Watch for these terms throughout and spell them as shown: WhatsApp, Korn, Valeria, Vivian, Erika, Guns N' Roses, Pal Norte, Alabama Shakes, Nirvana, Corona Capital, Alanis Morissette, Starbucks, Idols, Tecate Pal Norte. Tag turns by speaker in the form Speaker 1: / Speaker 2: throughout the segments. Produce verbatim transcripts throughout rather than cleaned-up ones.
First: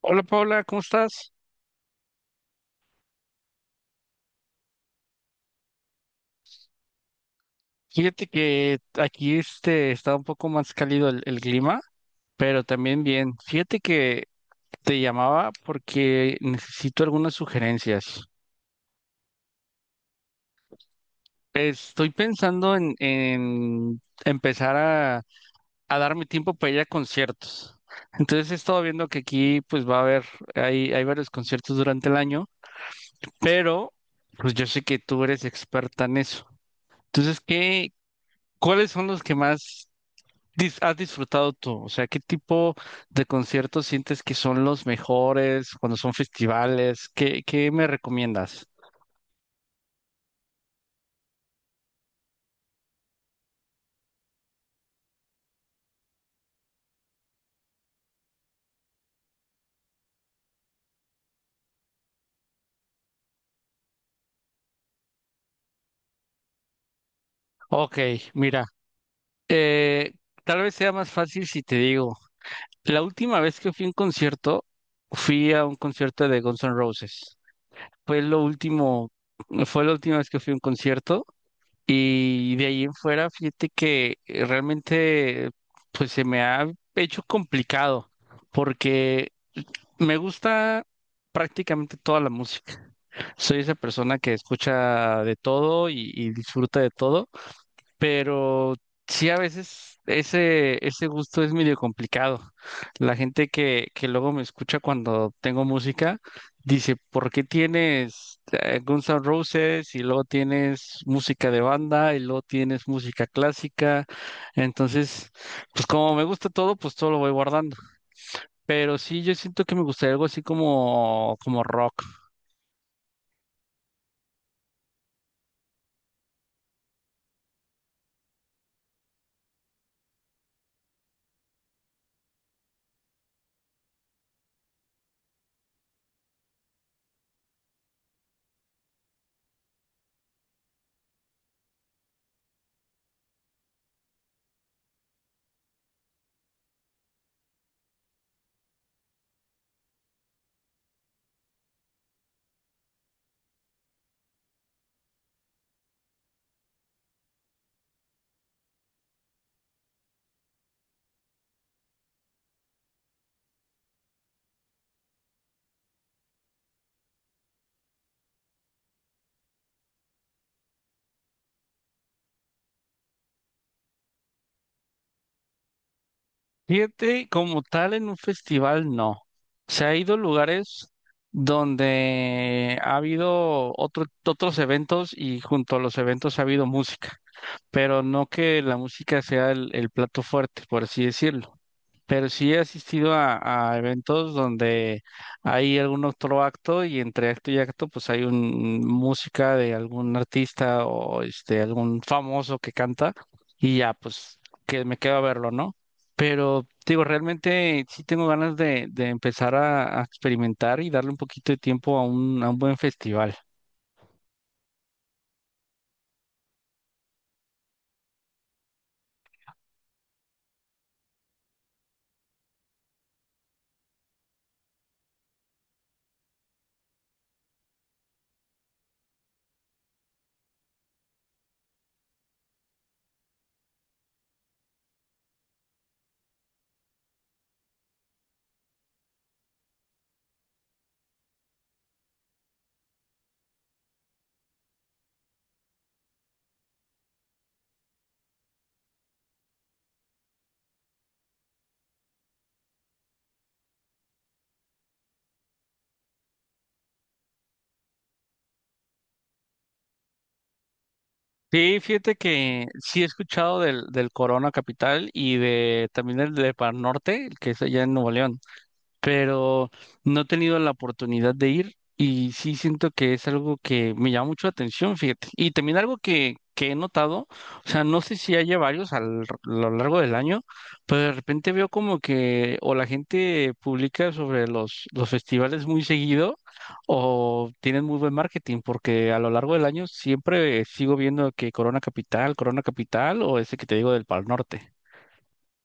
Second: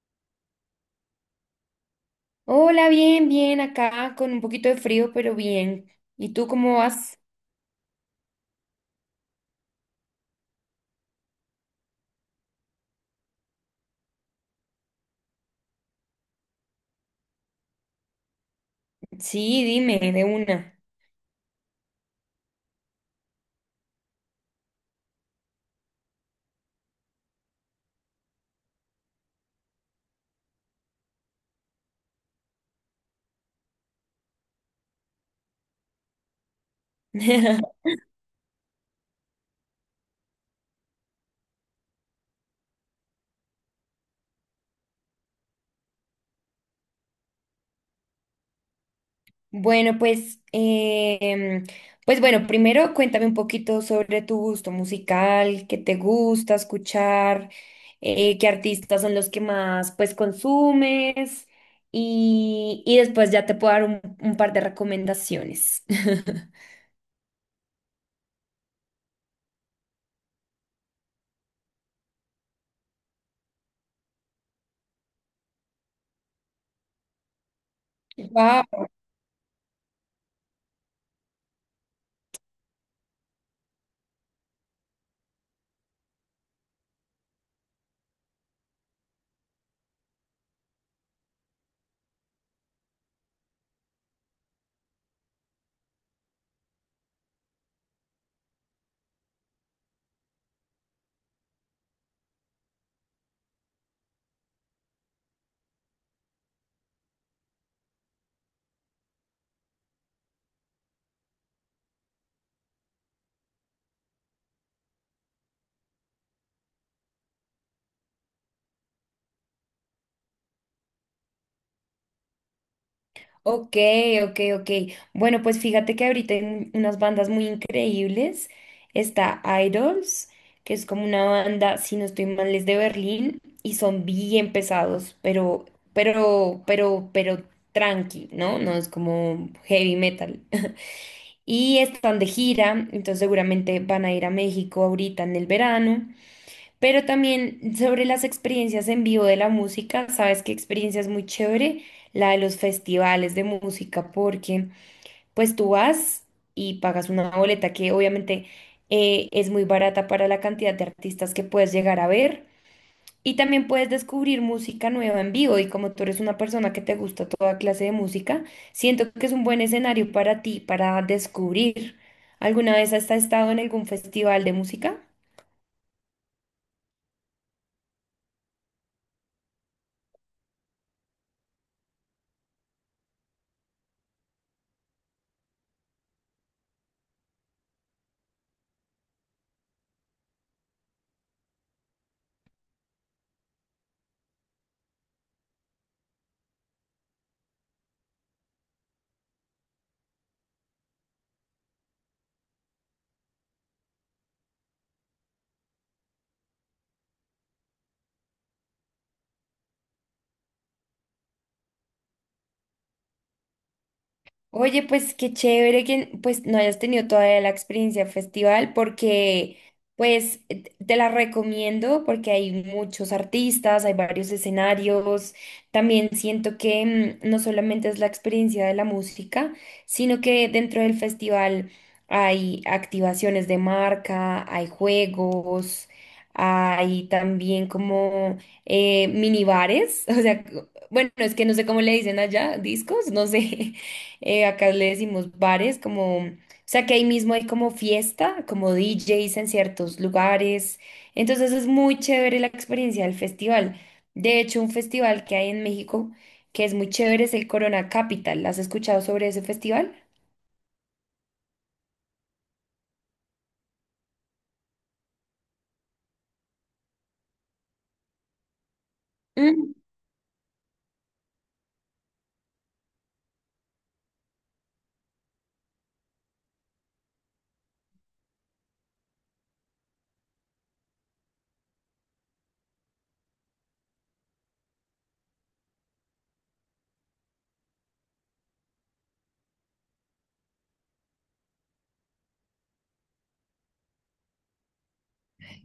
Speaker 1: Hola Paula, ¿cómo estás?
Speaker 2: Hola, bien, bien, acá con un poquito de frío, pero bien. ¿Y tú cómo vas?
Speaker 1: Fíjate que aquí este está un poco más cálido el, el clima, pero también bien. Fíjate que te llamaba porque necesito algunas sugerencias.
Speaker 2: Sí, dime, de una.
Speaker 1: Estoy pensando en, en empezar a, a darme tiempo para ir a conciertos. Entonces he estado viendo que aquí pues va a haber, hay, hay varios conciertos durante el año, pero pues yo sé que tú eres experta en eso. Entonces, ¿qué, cuáles son los que más dis- has disfrutado tú? O sea, ¿qué tipo de conciertos sientes que son los mejores cuando son festivales? ¿Qué, qué me recomiendas?
Speaker 2: Bueno, pues, em, pues bueno, primero cuéntame un poquito sobre tu gusto musical, qué te gusta escuchar, eh, qué artistas son los que más pues consumes y, y después ya te puedo dar un, un par de recomendaciones.
Speaker 1: Ok, mira, eh, tal vez sea más fácil si te digo, la última vez que fui a un concierto, fui a un concierto de Guns N' Roses. Fue lo
Speaker 2: Wow.
Speaker 1: último, fue la última vez que fui a un concierto y de ahí en fuera, fíjate que eh, realmente pues se me ha hecho complicado porque me gusta prácticamente toda la música. Soy esa persona que escucha de todo y, y disfruta de todo, pero sí a veces ese, ese gusto es medio complicado. La gente que, que luego me escucha cuando tengo música dice, ¿por qué tienes eh, Guns N' Roses y luego tienes música de banda y luego tienes música clásica? Entonces, pues como me gusta todo, pues todo lo voy guardando. Pero sí, yo siento que me gustaría algo así como, como rock.
Speaker 2: Ok, ok, ok. Bueno, pues fíjate que ahorita hay un- unas bandas muy increíbles. Está Idols, que es como una banda, si no estoy mal, es de Berlín y son bien pesados, pero, pero, pero, pero tranqui, ¿no? No es como heavy metal. Y están de gira, entonces seguramente van a ir a México ahorita en el verano. Pero también sobre las experiencias en vivo de la música, sabes qué experiencia es muy chévere, la de los festivales de música, porque pues tú vas y pagas una boleta que obviamente eh, es muy barata para la cantidad de artistas que puedes llegar a ver. Y también puedes descubrir música nueva en vivo y como tú eres una persona que te gusta toda clase de música, siento que es un buen escenario para ti, para descubrir. ¿Alguna vez has estado en algún festival de música?
Speaker 1: Fíjate, como tal, en un festival no. Se ha ido a lugares donde ha habido otro- otros eventos y junto a los eventos ha habido música, pero no que la música sea el, el plato fuerte, por así decirlo. Pero sí he asistido a, a eventos donde hay algún otro acto y entre acto y acto pues hay un música de algún artista o este algún famoso que canta y ya pues que me quedo a verlo, ¿no? Pero digo, realmente sí tengo ganas de, de empezar a, a experimentar y darle un poquito de tiempo a un, a un buen festival.
Speaker 2: Oye, pues qué chévere que pues no hayas tenido todavía la experiencia festival porque pues eh, te la recomiendo porque hay muchos artistas, hay varios escenarios. También siento que mm, no solamente es la experiencia de la música, sino que dentro del festival hay activaciones de marca, hay juegos, hay también como eh, minibares, o sea, bueno, es que no sé cómo le dicen allá, discos, no sé eh, acá le decimos bares, como, o sea que ahí mismo hay como fiesta, como D Js en ciertos lugares. Entonces es muy chévere la experiencia del festival. De hecho, un festival que hay en México que es muy chévere es el Corona Capital. ¿Has escuchado sobre ese festival?
Speaker 1: Sí, fíjate que sí he escuchado del, del Corona Capital y de también el de Pan Norte, el que es allá en Nuevo León. Pero
Speaker 2: Mm.
Speaker 1: no he tenido la oportunidad de ir y sí siento que es algo que me llama mucho la atención, fíjate. Y también algo que, que he notado, o sea, no sé si haya varios al- a lo largo del año, pero de repente veo como que o la gente publica sobre los, los festivales muy seguido o tienen muy buen marketing, porque a lo largo del año siempre sigo viendo que Corona Capital, Corona Capital o ese que te digo del Pal Norte.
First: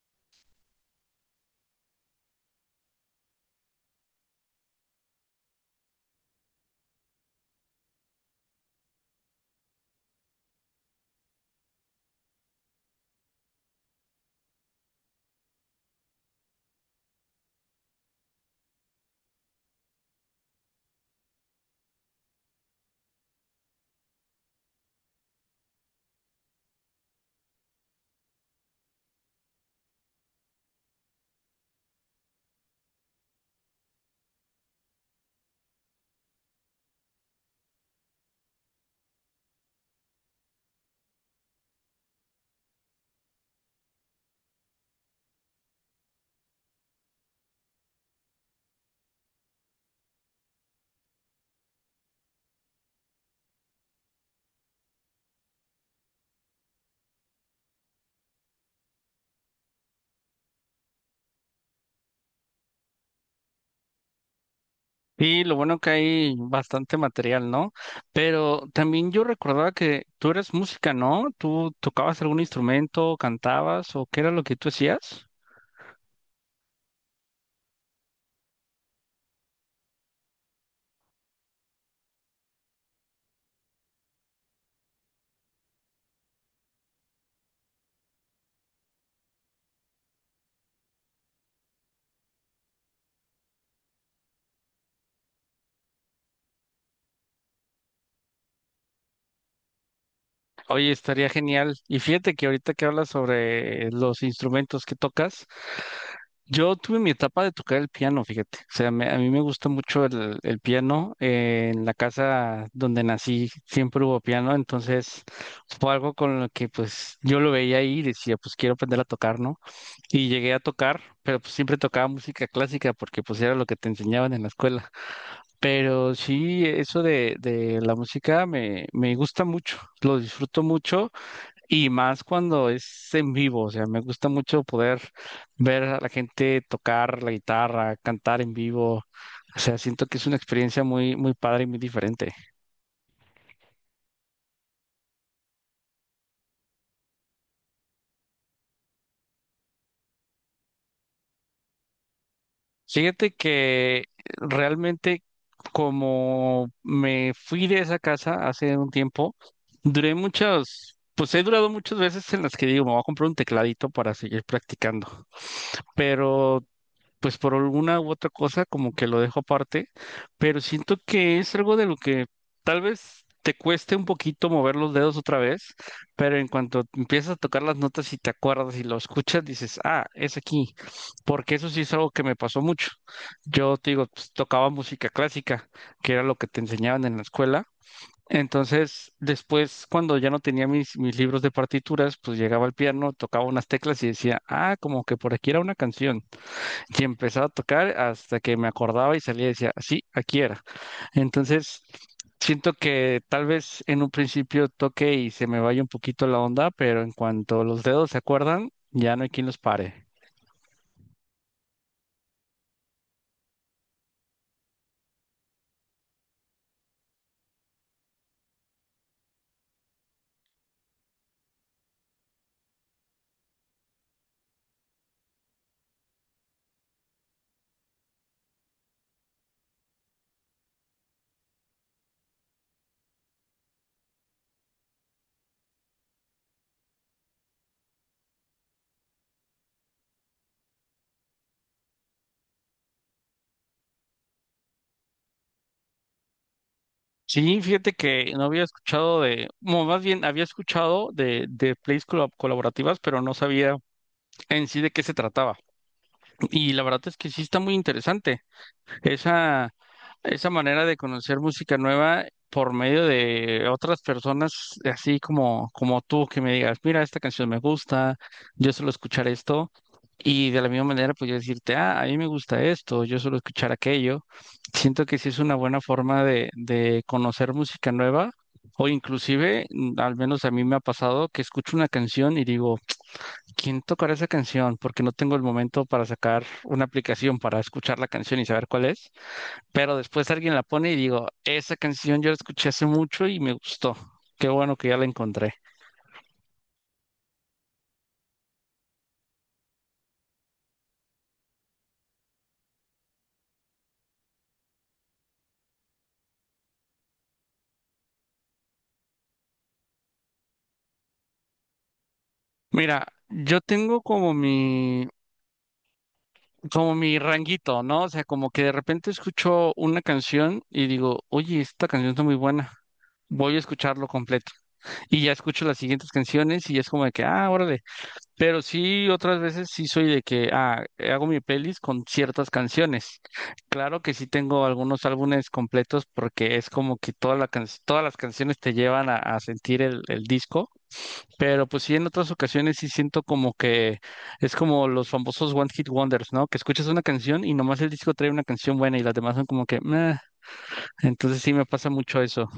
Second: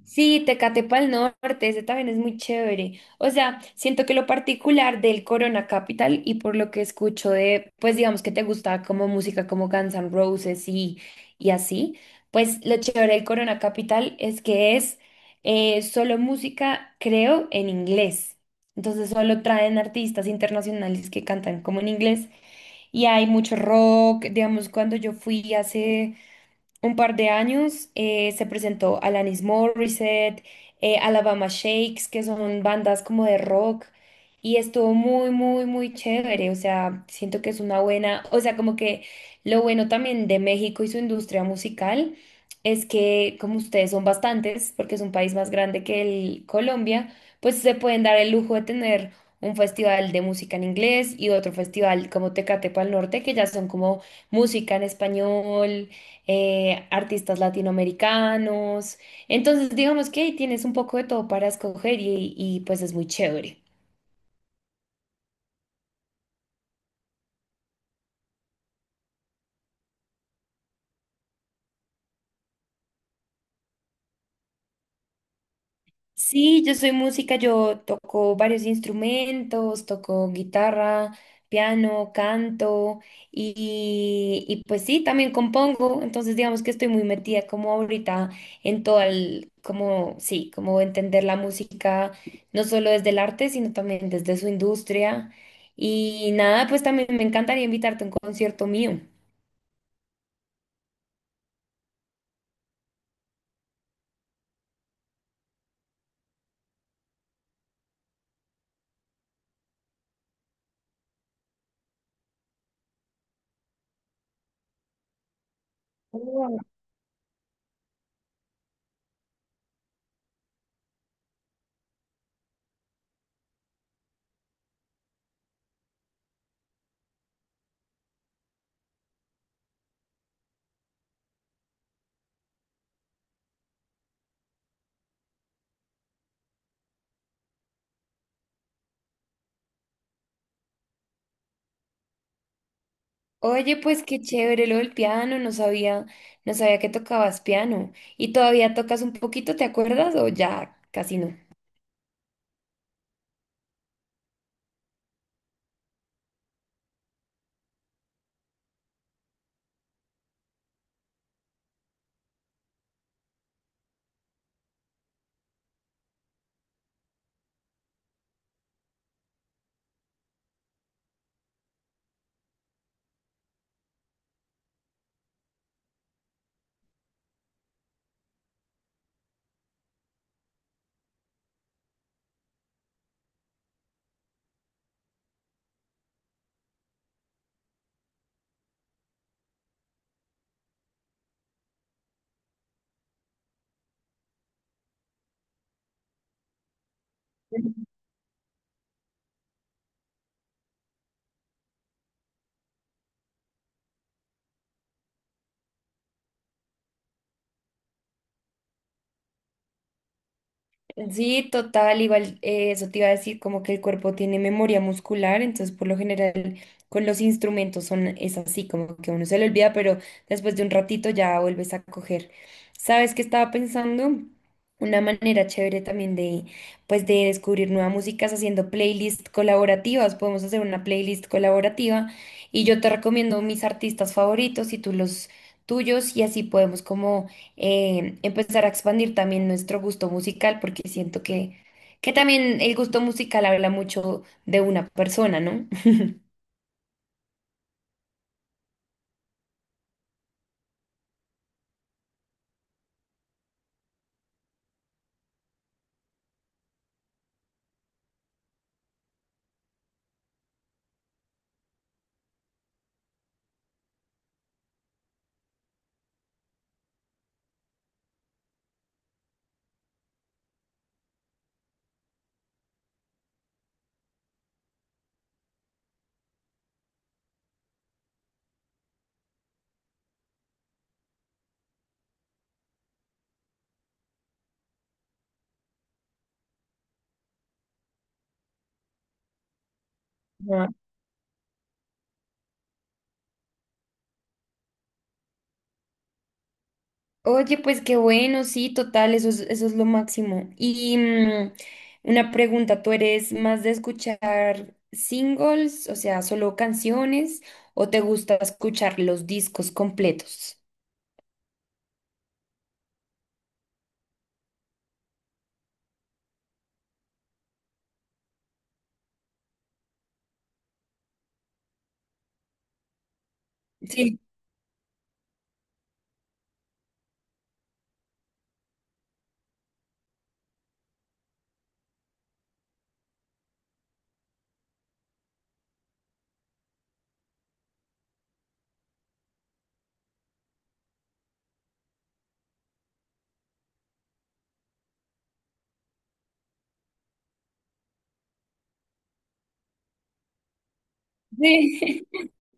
Speaker 2: Sí, Tecate el Norte, ese también es muy chévere. O sea, siento que lo particular del Corona Capital y por lo que escucho de, pues digamos que te gusta como música como Guns N' Roses y, y así, pues lo chévere del Corona Capital es que es eh, solo música, creo, en inglés. Entonces solo traen artistas internacionales que cantan como en inglés y hay mucho rock, digamos, cuando yo fui hace un par de años eh, se presentó Alanis Morissette, eh, Alabama Shakes, que son bandas como de rock, y estuvo muy, muy, muy chévere. O sea, siento que es una buena, o sea, como que lo bueno también de México y su industria musical es que como ustedes son bastantes, porque es un país más grande que el Colombia, pues se pueden dar el lujo de tener un festival de música en inglés y otro festival como Tecate Pal Norte, que ya son como música en español eh, artistas latinoamericanos. Entonces, digamos que ahí tienes un poco de todo para escoger y, y, pues es muy chévere.
Speaker 1: Sí, lo bueno que hay bastante material, ¿no? Pero también yo recordaba que tú eres música, ¿no? ¿Tú tocabas algún instrumento, cantabas o qué era lo que tú hacías?
Speaker 2: Sí, yo soy música, yo toco varios instrumentos, toco guitarra, piano, canto y, y pues sí, también compongo, entonces digamos que estoy muy metida como ahorita en todo el, como sí, como entender la música, no solo desde el arte, sino también desde su industria y nada, pues también me encantaría invitarte a un concierto mío.
Speaker 1: Oye, estaría genial. Y fíjate que ahorita que hablas sobre los instrumentos que tocas, yo tuve mi etapa de tocar el piano, fíjate. O sea, me- a mí me gusta mucho el, el piano. Eh, en la casa donde nací siempre hubo piano, entonces fue algo con lo que pues yo lo veía ahí y decía, pues quiero aprender a tocar, ¿no? Y llegué a tocar, pero pues siempre tocaba música clásica porque pues era lo que te enseñaban en la escuela. Pero sí, eso de, de la música me, me gusta mucho, lo disfruto mucho y más cuando es en vivo, o sea, me gusta mucho poder ver a la gente tocar la guitarra, cantar en vivo. O sea, siento que es una experiencia muy, muy padre y muy diferente.
Speaker 2: Oye, pues qué chévere lo del piano, no sabía, no sabía que tocabas piano. ¿Y todavía tocas un poquito, te acuerdas? O ya casi no.
Speaker 1: Fíjate que realmente como me fui de esa casa hace un tiempo, duré muchas, pues he durado muchas veces en las que digo, me voy a comprar un tecladito para seguir practicando. Pero pues por alguna u otra cosa como que lo dejo aparte, pero siento que es algo de lo que tal vez te cueste un poquito mover los dedos otra vez, pero en cuanto empiezas a tocar las notas y te acuerdas y lo escuchas, dices, ah, es aquí, porque eso sí es algo que me pasó mucho. Yo te digo, pues, tocaba música clásica, que era lo que te enseñaban en la escuela. Entonces, después, cuando ya no tenía mis, mis libros de partituras, pues llegaba al piano, tocaba unas teclas y decía, ah, como que por aquí era una canción y empezaba a tocar hasta que me acordaba y salía y decía, sí, aquí era. Entonces, siento que tal vez en un principio toque y se me vaya un poquito la onda, pero en cuanto los dedos se acuerdan, ya no hay quien los pare.
Speaker 2: Sí, total, igual eh, eso te iba a decir, como que el cuerpo tiene memoria muscular, entonces por lo general con los instrumentos son, es así, como que uno se le olvida, pero después de un ratito ya vuelves a coger. ¿Sabes qué estaba pensando? Una manera chévere también de, pues, de descubrir nueva música es haciendo playlists colaborativas. Podemos hacer una playlist colaborativa y yo te recomiendo mis artistas favoritos y tú los tuyos y así podemos como eh, empezar a expandir también nuestro gusto musical, porque siento que, que también el gusto musical habla mucho de una persona, ¿no?
Speaker 1: Sí, fíjate que no había escuchado de, bueno, más bien había escuchado de, de plays colab- colaborativas, pero no sabía en sí de qué se trataba. Y la verdad es que sí está muy interesante. Esa, Esa manera de conocer música nueva por medio de otras personas, así como, como tú, que me digas, mira, esta canción me gusta, yo suelo escuchar esto, y de la misma manera, pues yo decirte, ah, a mí me gusta esto, yo suelo escuchar aquello. Siento que sí es una buena forma de, de conocer música nueva, o inclusive, mm, al menos a mí me ha pasado, que escucho una canción y digo, ¿quién tocará esa canción? Porque no tengo el momento para sacar una aplicación para escuchar la canción y saber cuál es, pero después alguien la
Speaker 2: Ajá.
Speaker 1: pone y digo, esa canción yo la escuché hace mucho y me gustó. Qué bueno que ya la encontré.
Speaker 2: Oye, pues qué bueno, sí, total, eso es, eso es lo máximo. Y mm, una pregunta, ¿tú eres más de escuchar singles, o sea, solo canciones, o te gusta escuchar los discos completos?
Speaker 1: Mira, yo tengo como mi, como mi ranguito, ¿no? O sea, como que de repente escucho una canción y digo, oye, esta canción está muy buena. Voy a escucharlo
Speaker 2: Sí,
Speaker 1: completo. Y ya escucho las siguientes canciones y es como de que, ah, órale. Pero sí, otras veces sí soy de que ah, hago mi playlist con ciertas canciones. Claro que sí tengo algunos álbumes completos porque es como que toda la can- todas las canciones te llevan a, a sentir el, el disco, pero pues sí en otras ocasiones sí siento como que es como los famosos One Hit Wonders, ¿no? Que escuchas una canción y nomás el disco trae una canción buena y las demás son como que meh. Entonces sí me pasa mucho eso.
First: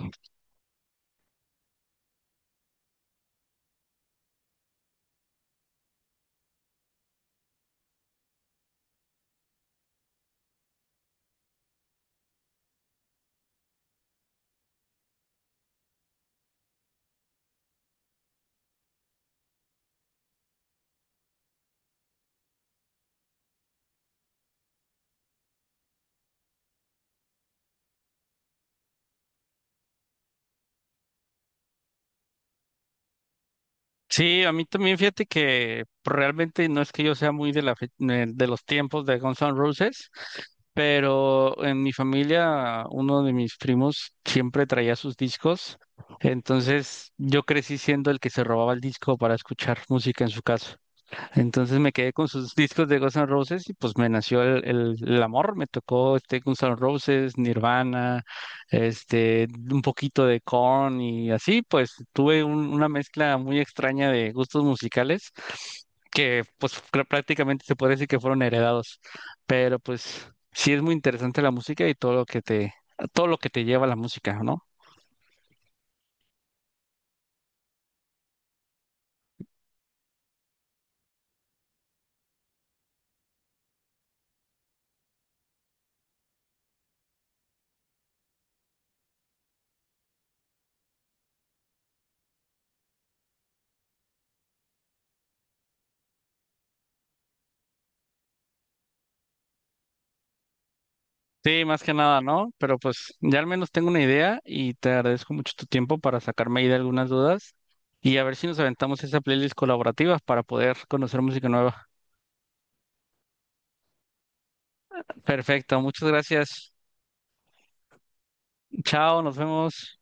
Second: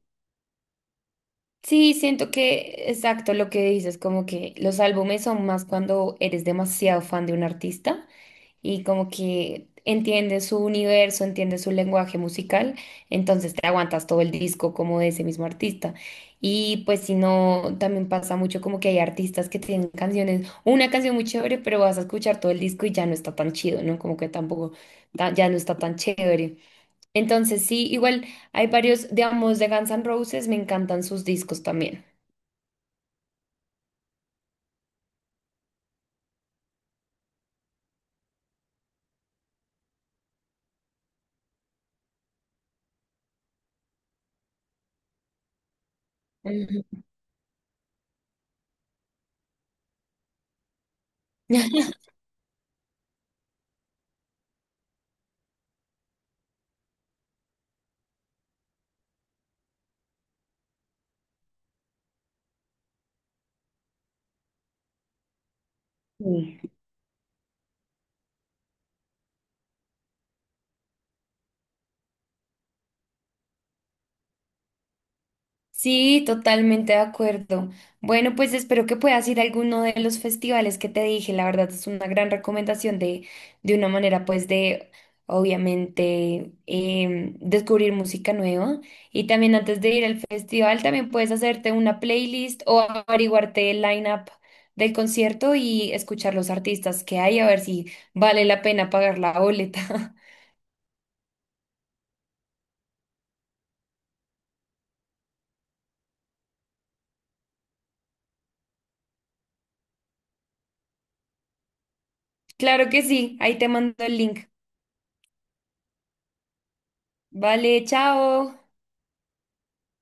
Speaker 2: Sí, siento que, exacto, lo que dices, como que los álbumes son más cuando eres demasiado fan de un artista y como que entiendes su universo, entiendes su lenguaje musical, entonces te aguantas todo el disco como de ese mismo artista. Y pues si no, también pasa mucho como que hay artistas que tienen canciones, una canción muy chévere, pero vas a escuchar todo el disco y ya no está tan chido, ¿no? Como que tampoco, ta- ya no está tan chévere. Entonces sí, igual hay varios, digamos, de Guns N' Roses, me encantan sus discos también.
Speaker 1: Sí, a mí también fíjate que pues, realmente no es que yo sea muy de la fe- de de los tiempos de Guns N' Roses, pero en mi familia uno de mis primos siempre traía sus discos,
Speaker 2: Ujú.
Speaker 1: entonces yo crecí siendo el que se robaba el disco para escuchar música en su casa. Entonces me quedé con sus discos de Guns N' Roses y pues me nació el, el- el amor, me tocó este Guns N' Roses, Nirvana, este, un poquito de Korn y así, pues tuve un- una mezcla muy extraña de gustos musicales que
Speaker 2: Sí,
Speaker 1: pues pr- prácticamente se puede decir que fueron heredados, pero pues sí es muy interesante la música y todo lo que te, todo lo que te lleva a la música, ¿no?
Speaker 2: Sí, totalmente de acuerdo. Bueno, pues espero que puedas ir a alguno de los festivales que te dije. La verdad es una gran recomendación de, de una manera, pues, de obviamente em, descubrir música nueva. Y también antes de ir al festival, también puedes hacerte una playlist o averiguarte el line-up del concierto y escuchar los artistas que hay, a ver si vale la pena pagar la boleta.
Speaker 1: Sí, más que nada, ¿no? Pero pues ya al menos tengo una idea y te agradezco mucho tu tiempo para sacarme ahí de algunas dudas y a ver si nos aventamos esa playlist colaborativa para poder conocer música nueva.
Speaker 2: Claro que sí, ahí te mando el link.
Speaker 1: Perfecto, muchas gracias.
Speaker 2: Vale, chao.
Speaker 1: Chao, nos vemos.